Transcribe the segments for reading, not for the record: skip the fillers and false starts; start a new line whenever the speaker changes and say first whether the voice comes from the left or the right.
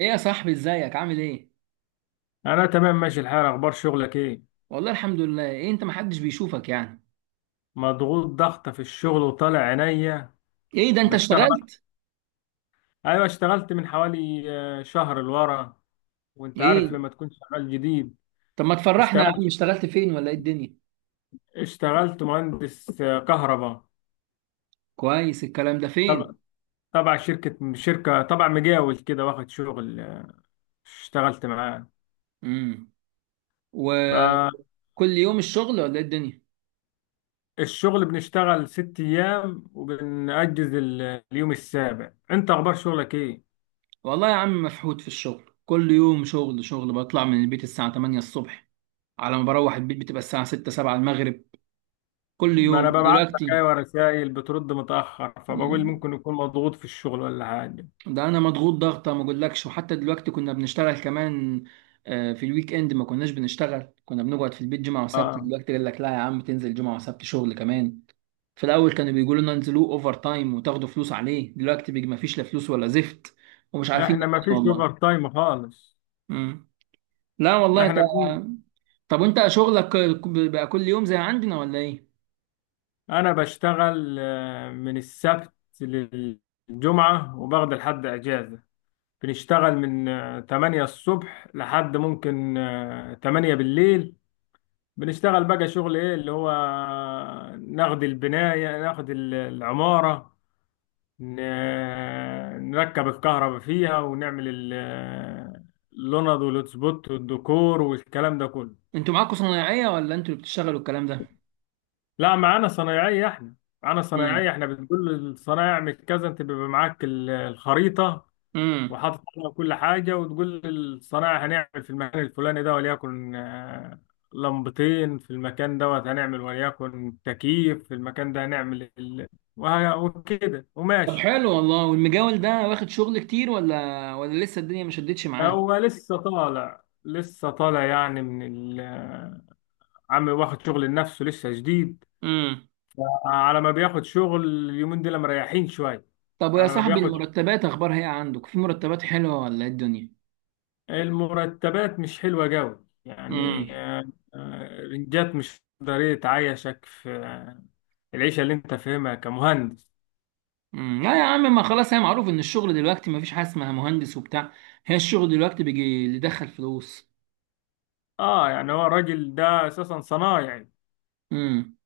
right: ايه يا صاحبي، ازيك؟ عامل ايه؟
left: انا تمام، ماشي الحال. اخبار شغلك ايه؟
right: والله الحمد لله. ايه، انت محدش بيشوفك يعني؟
left: مضغوط ضغطه في الشغل وطالع عينيا.
right: ايه ده، انت
left: بشتغل.
right: اشتغلت؟
left: ايوه اشتغلت من حوالي شهر لورا. وانت عارف
right: ايه
left: لما تكون شغال جديد.
right: طب ما تفرحنا يا عم،
left: اشتغلت
right: اشتغلت فين ولا ايه الدنيا؟
left: اشتغلت مهندس كهرباء.
right: كويس. الكلام ده
left: تبع
right: فين؟
left: تبع شركه تبع مجاول كده واخد شغل. اشتغلت معاه.
right: امم وكل يوم الشغل ولا ايه الدنيا؟
left: فالشغل بنشتغل ست ايام وبنأجز اليوم السابع. انت اخبار شغلك ايه؟
right: والله يا عم مفحوط في الشغل، كل يوم شغل شغل، بطلع من البيت الساعة 8 الصبح، على ما بروح البيت بتبقى الساعة 6 7 المغرب، كل
left: ما
right: يوم.
left: انا ببعت لك،
right: ودلوقتي
left: ايوه، رسائل بترد متاخر فبقول
right: مم.
left: ممكن يكون مضغوط في الشغل ولا حاجه.
right: ده انا مضغوط ضغطه ما اقولكش، وحتى دلوقتي كنا بنشتغل كمان. في الويك اند ما كناش بنشتغل، كنا بنقعد في البيت جمعه وسبت.
left: اه.
right: دلوقتي قال لك لا يا عم، تنزل جمعه وسبت شغل كمان. في الاول كانوا بيقولوا لنا انزلوه اوفر تايم وتاخدوا فلوس عليه، دلوقتي بيجي ما فيش لا فلوس ولا زفت. ومش عارفين
left: احنا
right: نعمل
left: ما
right: ايه
left: فيش
right: والله.
left: اوفر تايم خالص.
right: مم. لا والله انت.
left: احنا بن...
right: طب وانت شغلك بقى كل يوم زي عندنا ولا ايه؟
left: انا بشتغل من السبت للجمعه، وباخد لحد اجازه. بنشتغل من 8 الصبح لحد ممكن 8 بالليل. بنشتغل بقى شغل ايه اللي هو، ناخد البنايه، ناخد العماره. ن- نركب الكهرباء فيها، ونعمل اللوند والهوتسبوت والديكور والكلام ده كله.
right: انتوا معاكم صنايعيه ولا انتوا اللي بتشتغلوا الكلام ده؟
left: لا، معانا صنايعية احنا. معانا صنايعية، احنا بنقول للصنايعي اعمل كذا. انت بيبقى معاك الخريطة
right: امم
left: وحاطط عليها كل حاجة. وتقول للصنايعي هنعمل في المكان الفلاني ده، وليكن لمبتين في المكان دوت هنعمل، وليكن تكييف في المكان ده هنعمل وكده،
right: طب
left: وماشي.
right: حلو والله. والمجاول ده واخد شغل كتير ولا لسه الدنيا ما شدتش معاه؟
left: هو لسه طالع، يعني من ال عم، واخد شغل لنفسه لسه جديد.
right: امم
left: على ما بياخد شغل، اليومين دول مريحين شوية.
right: طب ويا
left: على ما
right: صاحبي،
left: بياخد،
right: المرتبات اخبارها ايه؟ عندك في مرتبات حلوه ولا ايه الدنيا؟
left: المرتبات مش حلوة جوي يعني
right: امم
left: آه، رنجات مش قادر يتعايشك في العيشة اللي انت فاهمها كمهندس.
right: لا يا عم، ما خلاص، هي معروف ان الشغل دلوقتي ما فيش حاجه اسمها مهندس وبتاع. هي الشغل دلوقتي بيجي اللي يدخل فلوس.
left: اه، يعني هو الراجل ده اساسا صنايعي.
right: امم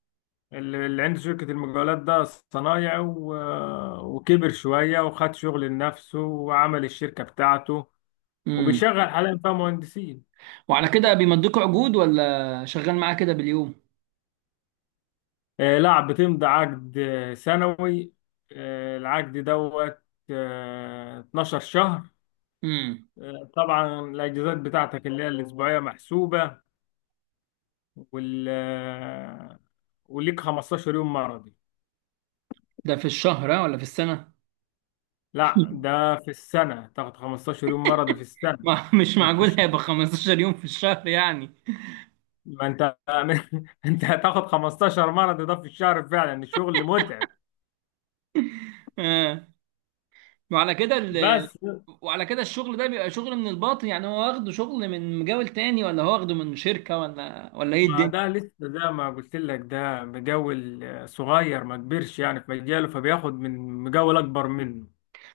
left: اللي عنده شركة المقاولات ده صنايعي، وكبر شوية وخد شغل لنفسه وعمل الشركة بتاعته.
right: امم
left: وبيشغل حاليا فيها مهندسين.
right: وعلى كده بيمضيكوا عقود ولا شغال معاه كده باليوم؟
left: لا، بتمضي عقد سنوي. العقد دوت 12 شهر.
right: امم
left: طبعا الاجازات بتاعتك اللي هي الاسبوعيه محسوبه، وال آه، وليك 15 يوم مرضي.
right: ده في الشهر ها ولا في السنه؟
left: لا، ده في السنه. تاخد 15 يوم مرضي في السنه.
right: ما مش
left: مش في
right: معقول هيبقى
left: الشهر.
right: 15 يوم في الشهر يعني.
left: ما انت انت هتاخد 15 مرضي ده في الشهر؟ فعلا الشغل متعب.
right: آه. وعلى كده
left: بس.
right: وعلى كده الشغل ده بيبقى شغل من الباطن يعني، هو واخده شغل من مجال تاني ولا هو واخده من شركة ولا ايه
left: ما ده
right: الدنيا؟
left: لسه زي ما قلت لك، ده مجاول صغير، ما كبرش يعني في مجاله، فبياخد من مجاول اكبر منه.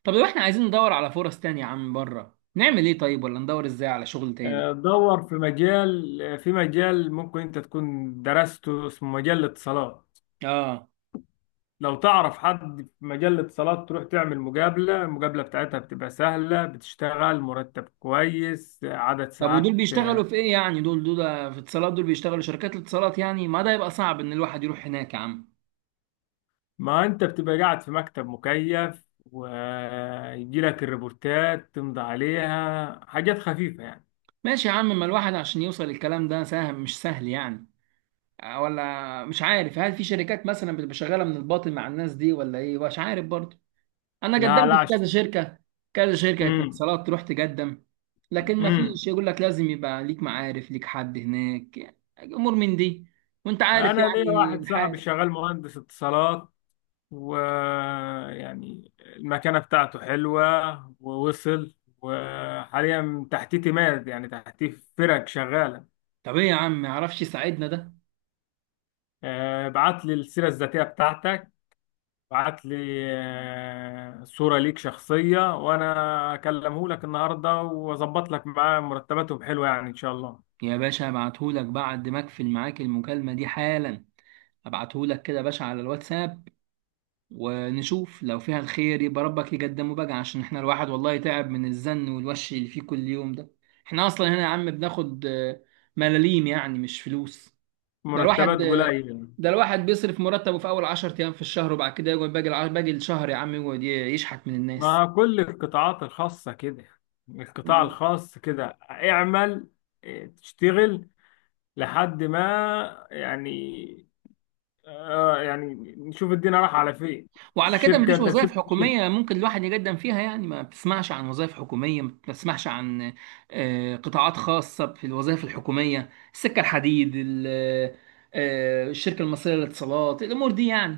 right: طب لو احنا عايزين ندور على فرص تانية يا عم بره، نعمل ايه طيب، ولا ندور ازاي على شغل تاني؟
left: دور في مجال. ممكن انت تكون درسته، اسمه مجال الاتصالات.
right: اه.
left: لو تعرف حد في مجال الاتصالات تروح تعمل المقابلة بتاعتها بتبقى سهلة، بتشتغل مرتب كويس، عدد
right: طب ودول
left: ساعات
right: بيشتغلوا
left: آه،
right: في ايه يعني؟ دول في اتصالات، دول بيشتغلوا شركات الاتصالات يعني، ما ده يبقى صعب ان الواحد يروح هناك يا عم.
left: ما انت بتبقى قاعد في مكتب مكيف، ويجي لك الريبورتات تمضي عليها، حاجات خفيفة يعني.
right: ماشي يا عم، ما الواحد عشان يوصل الكلام ده سهل مش سهل يعني. ولا مش عارف، هل في شركات مثلا بتبقى شغالة من الباطن مع الناس دي ولا ايه، مش عارف برضه. انا
left: لا،
right: قدمت
left: لا.
right: في كذا شركه، كذا شركه
left: امم
right: اتصالات تروح تقدم، لكن ما
left: امم
right: فيش، يقول لك لازم يبقى ليك معارف، ليك حد هناك يعني، امور من دي. وانت عارف
left: انا ليا
right: يعني
left: واحد
right: الحال.
left: صاحبي شغال مهندس اتصالات، ويعني المكانه بتاعته حلوه. ووصل. وحاليا تحتيه تيمات، يعني تحتيه فرق شغاله.
right: طب ايه يا عم، ما يعرفش يساعدنا ده؟
left: بعت لي السيره الذاتيه بتاعتك. بعت لي صوره ليك شخصيه، وانا اكلمه لك النهارده واظبط لك معاه. مرتباتهم حلوه يعني ان شاء الله.
right: يا باشا هبعتهولك بعد ما اقفل معاك المكالمه دي حالا، هبعتهولك كده يا باشا على الواتساب، ونشوف لو فيها الخير يبقى ربك يقدمه بقى. عشان احنا الواحد والله تعب من الزن والوش اللي فيه كل يوم ده. احنا اصلا هنا يا عم بناخد ملاليم يعني، مش فلوس. ده الواحد
left: مرتبات قليله
right: ده الواحد بيصرف مرتبه في اول 10 ايام في الشهر، وبعد كده يقعد باقي باقي الشهر يا عم، يقعد يشحت من الناس.
left: مع كل القطاعات الخاصة كده. القطاع
right: مم.
left: الخاص كده اعمل. اه، تشتغل لحد ما يعني يعني نشوف الدنيا رايحة على فين.
right: وعلى كده
left: الشركة،
right: مفيش
left: انت
right: وظائف
left: مشيت في الشركة.
right: حكومية ممكن الواحد يقدم فيها يعني؟ ما بتسمعش عن وظائف حكومية، ما بتسمعش عن قطاعات خاصة في الوظائف الحكومية. السكة الحديد الشركة المصرية للاتصالات، الأمور دي يعني.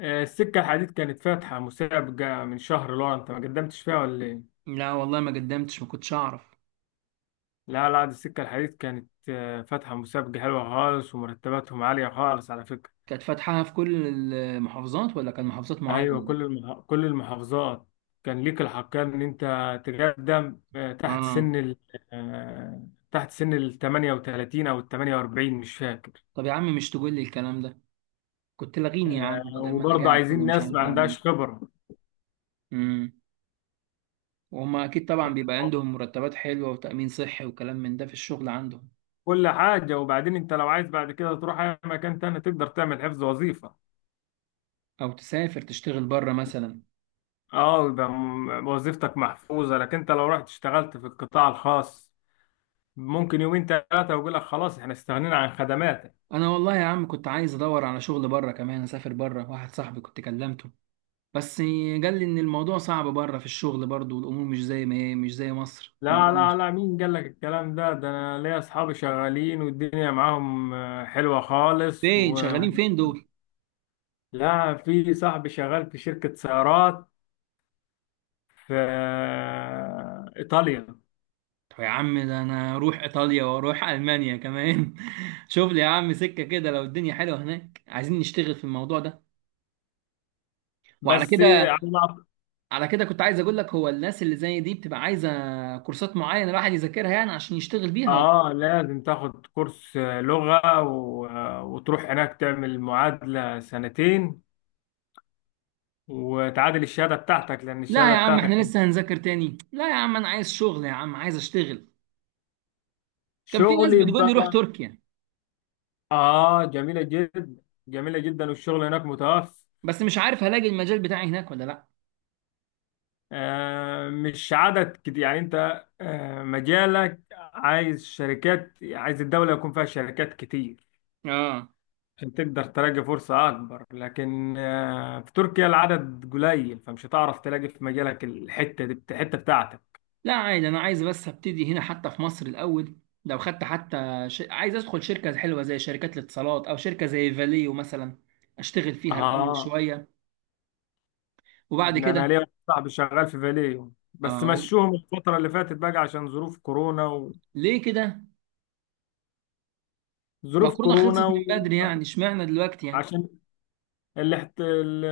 left: السكة الحديد كانت فاتحة مسابقة من شهر لورا، انت ما قدمتش فيها ولا ايه؟
right: لا والله ما قدمتش، ما كنتش أعرف.
left: لا لا، دي السكة الحديد كانت فاتحة مسابقة حلوة خالص، ومرتباتهم عالية خالص على فكرة.
right: كانت فاتحاها في كل المحافظات ولا كان محافظات
left: ايوه
right: معينة؟
left: كل كل المحافظات. كان ليك الحقية ان انت تقدم تحت
right: آه.
left: سن تحت سن ال 38 او ال 48، مش فاكر.
right: طب يا عم مش تقول لي الكلام ده؟ كنت لغيني يا عم بدل ما انا
left: وبرضه
right: قاعد كده
left: عايزين
right: مش
left: ناس
right: عارف
left: ما
right: اعمل ايه.
left: عندهاش خبرة.
right: امم وهما اكيد طبعا
left: يعني
right: بيبقى عندهم مرتبات حلوه وتامين صحي وكلام من ده في الشغل عندهم.
left: كل حاجة. وبعدين انت لو عايز بعد كده تروح اي مكان تاني تقدر تعمل حفظ وظيفة.
right: او تسافر تشتغل بره مثلا.
left: اه يبقى وظيفتك محفوظة. لكن انت لو رحت اشتغلت في القطاع الخاص، ممكن يومين ثلاثة ويقول لك خلاص احنا استغنينا عن خدماتك.
right: انا والله يا عم كنت عايز ادور على شغل بره كمان، اسافر بره. واحد صاحبي كنت كلمته، بس قال لي ان الموضوع صعب بره في الشغل برضه، والامور مش زي ما هي، مش زي مصر
left: لا
right: الموضوع
left: لا
right: مش.
left: لا، مين قال لك الكلام ده؟ ده انا ليا اصحابي شغالين والدنيا معاهم حلوة خالص
right: فين
left: و...
right: شغالين، فين دول؟
left: لا، في صاحبي شغال في شركة سيارات في ايطاليا.
right: طب يا عم ده انا اروح ايطاليا واروح المانيا كمان. شوف لي يا عم سكه كده، لو الدنيا حلوه هناك عايزين نشتغل في الموضوع ده. وعلى
left: بس
right: كده
left: على-
right: على كده كنت عايز اقول لك، هو الناس اللي زي دي بتبقى عايزه كورسات معينه الواحد يذاكرها يعني عشان يشتغل بيها ولا؟
left: اه، لازم تاخد كورس لغة وتروح هناك تعمل معادلة سنتين، وتعادل الشهادة بتاعتك لان
right: لا
left: الشهادة
right: يا عم احنا
left: بتاعتك
right: لسه هنذاكر تاني؟ لا يا عم انا عايز شغل يا عم، عايز اشتغل. كان في
left: شغل
right: ناس بتقول لي
left: يبقى.
right: روح تركيا،
left: اه، جميلة جدا. جميلة جدا، والشغل هناك متوفر.
right: بس مش عارف هلاقي المجال بتاعي هناك ولا لا.
left: مش عدد كتير يعني. انت مجالك عايز شركات، عايز الدولة يكون فيها شركات كتير
right: اه.
left: عشان تقدر تلاقي فرصة أكبر. لكن في تركيا العدد قليل، فمش هتعرف تلاقي في مجالك، الحتة دي الحتة بتاعتك.
right: لا عادي، انا عايز بس ابتدي هنا حتى في مصر الاول، لو خدت حتى عايز ادخل شركه حلوه زي شركات الاتصالات او شركه زي فاليو مثلا، اشتغل فيها الاول
left: اه.
right: شويه وبعد
left: إن أنا
right: كده.
left: ليا واحد صاحبي شغال في فاليو، بس
right: اه.
left: مشوهم الفترة اللي فاتت بقى عشان ظروف كورونا.
right: ليه كده؟ ما
left: وظروف
right: كورونا
left: كورونا
right: خلصت من بدري يعني، اشمعنى دلوقتي يعني؟
left: وعشان الاحت... ال-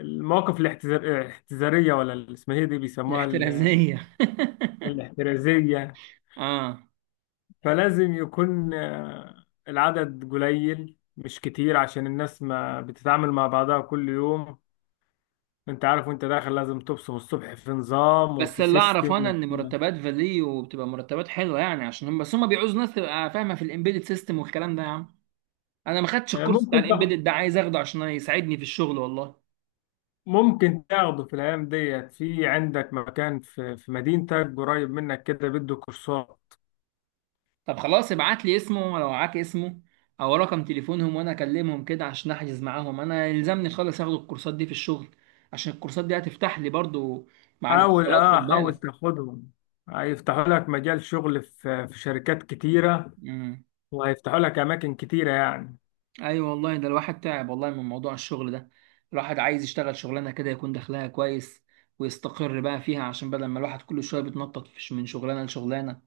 left: المواقف الاحتزارية، ولا اللي اسمها ايه، دي بيسموها
right: الاحترازية.
left: الاحترازية.
right: اه.
left: فلازم يكون العدد قليل مش كتير، عشان الناس ما بتتعامل مع بعضها كل يوم. انت عارف وانت داخل لازم تبصم الصبح في نظام
right: بس
left: وفي
right: اللي اعرف انا
left: سيستم.
right: ان مرتبات فاليو بتبقى مرتبات حلوه يعني، عشان هم بس هم بيعوزوا ناس تبقى فاهمه في الامبيدد سيستم والكلام ده يا عم. انا ما خدتش
left: آه،
right: الكورس بتاع
left: ممكن تاخد
right: الامبيدد ده، عايز اخده عشان يساعدني في الشغل والله.
left: ممكن تاخده في الايام ديت. في عندك مكان في مدينتك قريب منك كده بيدوا كورسات.
right: طب خلاص ابعت لي اسمه لو معاك اسمه، او رقم تليفونهم وانا اكلمهم كده عشان احجز معاهم. انا يلزمني خالص اخد الكورسات دي في الشغل، عشان الكورسات دي هتفتح لي برضو مع
left: حاول،
right: الاتصالات خد
left: حاول
right: بالك.
left: تاخدهم. هيفتحوا لك مجال شغل في شركات كتيرة،
right: مم.
left: وهيفتحوا لك اماكن كتيرة يعني.
right: ايوه والله، ده الواحد تعب والله من موضوع الشغل ده. الواحد عايز يشتغل شغلانه كده يكون دخلها كويس، ويستقر بقى فيها، عشان بدل ما الواحد كل شويه بيتنطط من شغلانه لشغلانه،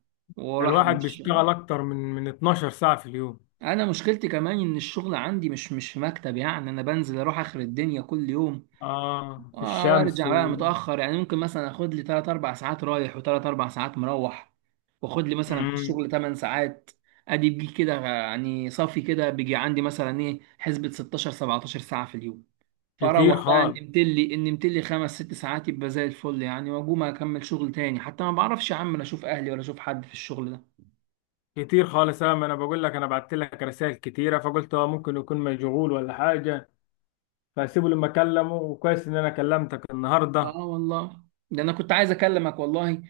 left: ده
right: والواحد
left: الواحد
right: مش.
left: بيشتغل اكتر من 12 ساعة في اليوم.
right: انا مشكلتي كمان ان الشغل عندي مش في مكتب يعني، انا بنزل اروح اخر الدنيا كل يوم.
left: اه، في الشمس
right: وارجع بقى
left: و...
right: متاخر يعني، ممكن مثلا اخد لي 3 4 ساعات رايح و3 4 ساعات مروح، واخد لي مثلا في
left: مم.
right: الشغل 8 ساعات. ادي بيجي كده يعني صافي، كده بيجي عندي مثلا ايه، حسبة 16 17 ساعه في اليوم.
left: كتير
right: فاروح بقى
left: خالص.
right: نمت لي ان نمت لي 5 6 ساعات يبقى زي الفل يعني، واقوم اكمل شغل تاني. حتى ما بعرفش يا عم لا اشوف اهلي ولا اشوف حد في الشغل ده.
left: كتير خالص، ما انا بقول لك، انا بعت لك رسائل كتيرة فقلت هو ممكن يكون مشغول ولا حاجة، فاسيبه لما اكلمه. وكويس ان انا كلمتك
right: اه
left: النهاردة.
right: والله. ده انا كنت عايز اكلمك والله،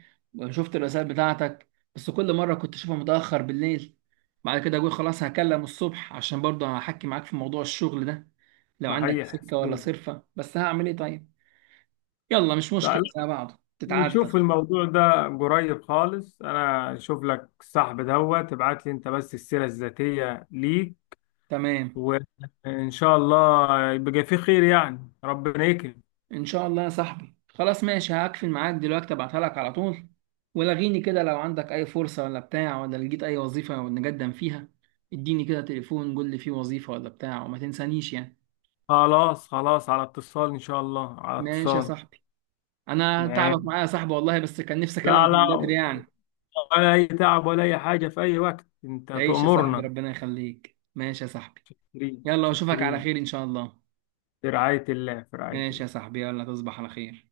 right: شفت الرسائل بتاعتك، بس كل مره كنت اشوفها متاخر بالليل، بعد كده اقول خلاص هكلم الصبح، عشان برضه هحكي معاك في موضوع الشغل ده، لو عندك
left: صحيح
right: سكه ولا
left: صحيح.
right: صرفه، بس هعمل ايه طيب. يلا مش مشكله، زي بعض تتعدى.
left: نشوف الموضوع ده قريب خالص. انا اشوف لك الصاحب دوت، تبعت لي انت بس السيرة الذاتية ليك،
right: تمام.
left: وان شاء الله يبقى في خير يعني، ربنا يكرم.
right: ان شاء الله يا صاحبي. خلاص ماشي، هقفل معاك دلوقتي ابعتها لك على طول. ولغيني كده لو عندك اي فرصة ولا بتاع، ولا لقيت اي وظيفة نقدم فيها اديني كده تليفون، قول لي في وظيفة ولا بتاع، وما تنسانيش يعني.
left: خلاص خلاص، على اتصال ان شاء الله، على
right: ماشي يا
left: اتصال.
right: صاحبي. انا
left: معاك.
right: تعبك معايا يا صاحبي والله، بس كان نفسي
left: لا
right: اكلمك
left: لا،
right: من بدري يعني.
left: ولا اي تعب ولا اي حاجة، في اي وقت انت
right: تعيش يا صاحبي
left: تؤمرنا.
right: ربنا يخليك. ماشي يا صاحبي،
left: شكرين
right: يلا واشوفك على
left: شكرين.
right: خير ان شاء الله.
left: في رعاية الله، في رعاية
right: ماشي يا
left: الله.
right: صاحبي، يلا تصبح على خير.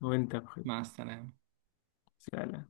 left: وانت بخير.
right: مع السلامة.
left: سلام.